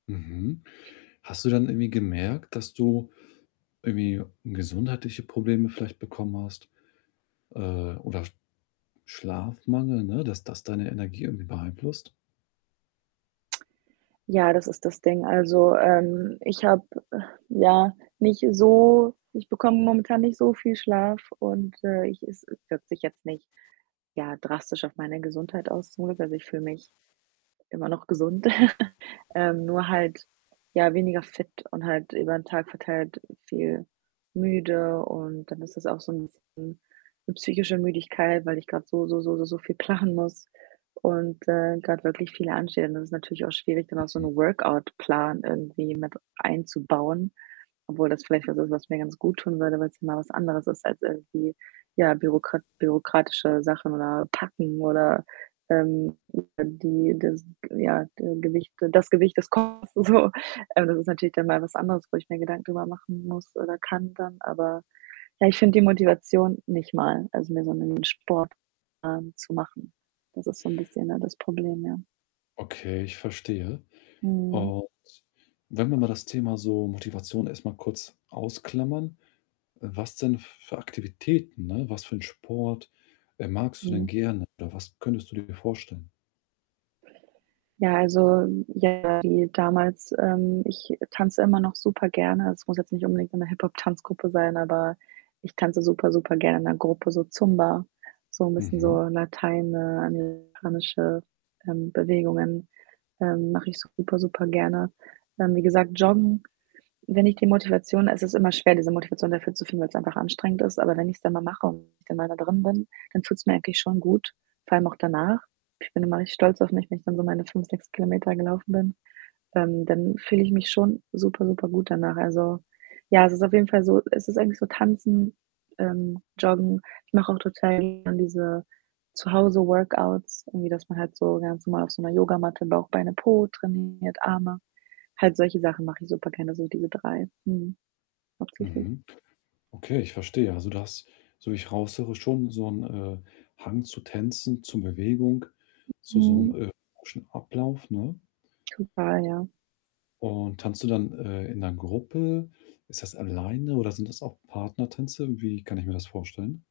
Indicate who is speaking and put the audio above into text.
Speaker 1: Mhm. Hast du dann irgendwie gemerkt, dass du irgendwie gesundheitliche Probleme vielleicht bekommen hast, äh, oder Schlafmangel, ne? Dass das deine Energie irgendwie beeinflusst?
Speaker 2: Ja, das ist das Ding, also, ähm, ich habe, ja, nicht so ich bekomme momentan nicht so viel Schlaf und, äh, ich es wirkt sich jetzt nicht, ja, drastisch auf meine Gesundheit aus, zum Glück. Also, ich fühle mich immer noch gesund, ähm, nur halt, ja, weniger fit und halt über den Tag verteilt viel müde und dann ist das auch so 'n bisschen 'ne psychische Müdigkeit, weil ich grad so, so, so, so, so viel planen muss und, äh, grad wirklich viel ansteht. Und das ist natürlich auch schwierig, dann auch so
Speaker 1: Mhm.
Speaker 2: 'n Workout-Plan irgendwie mit einzubauen, obwohl das vielleicht was ist, was mir ganz guttun würde, weil's mal was anderes ist als irgendwie, ja, bürokrat bürokratische Sachen oder packen oder, ähm, die das, ja, Ge Gewicht das Gewicht des Koffers so. Also, das ist natürlich dann mal was anderes, wo ich mir Gedanken drüber machen muss oder kann dann, aber ja, ich finde die Motivation nicht mal, also, mir so 'nen Sportplan zu machen. Das ist so 'n bisschen, ja, das Problem, ja.
Speaker 1: Okay, ich verstehe.
Speaker 2: Mhm.
Speaker 1: Und wenn wir mal das Thema so Motivation erst mal kurz ausklammern, äh, was denn für Aktivitäten ne, was für 'n Sport, äh, magst du denn
Speaker 2: Mhm.
Speaker 1: gerne oder was könntest du dir vorstellen?
Speaker 2: Ja, also, ja, wie damals, ähm, ich tanze immer noch super gerne. Es muss jetzt nicht unbedingt so 'ne Hip-Hop-Tanzgruppe sein, aber ich tanze super, super gerne in 'ner Gruppe, so Zumba, so 'n bisschen so
Speaker 1: Mhm.
Speaker 2: lateinamerikanische, ähm, Bewegungen, ähm, mache ich super, super gerne. Ähm, wie gesagt, Joggen, wenn ich die Motivation es ist immer schwer, diese Motivation dafür zu finden, weil's einfach anstrengend ist, aber wenn ich's dann mal mache und ich dann mal da drin bin, dann fühlt's mir eigentlich schon gut, vor allem auch danach. Ich bin immer richtig stolz auf mich, wenn ich dann so meine 5, 6 Kilometer gelaufen bin, ähm, dann fühle ich mich schon super, super gut danach. Also, ja, es ist auf jeden Fall so es ist eigentlich so Tanzen, ähm, Joggen. Ich mache auch total gerne diese Zu-Hause-Workouts, irgendwie, dass man halt so ganz normal auf so 'ner Yogamatte Bauch, Beine, Po trainiert, Arme. Halt solche Sachen mache ich super gerne, so diese 3, mhm, hauptsächlich.
Speaker 1: Mhm. Okay, ich verstehe. Also, du hast- so wie ich raushöre- schon so 'n, äh, Hang zu Tänzen, zu Bewegung, zu so 'nem,
Speaker 2: Mhm.
Speaker 1: äh, [unintelligible] Ablauf, ne?
Speaker 2: Total, ja.
Speaker 1: Und tanzt du dann, äh, in 'ner Gruppe? Ist das alleine oder sind das auch Partnertänze? Wie kann ich mir das vorstellen?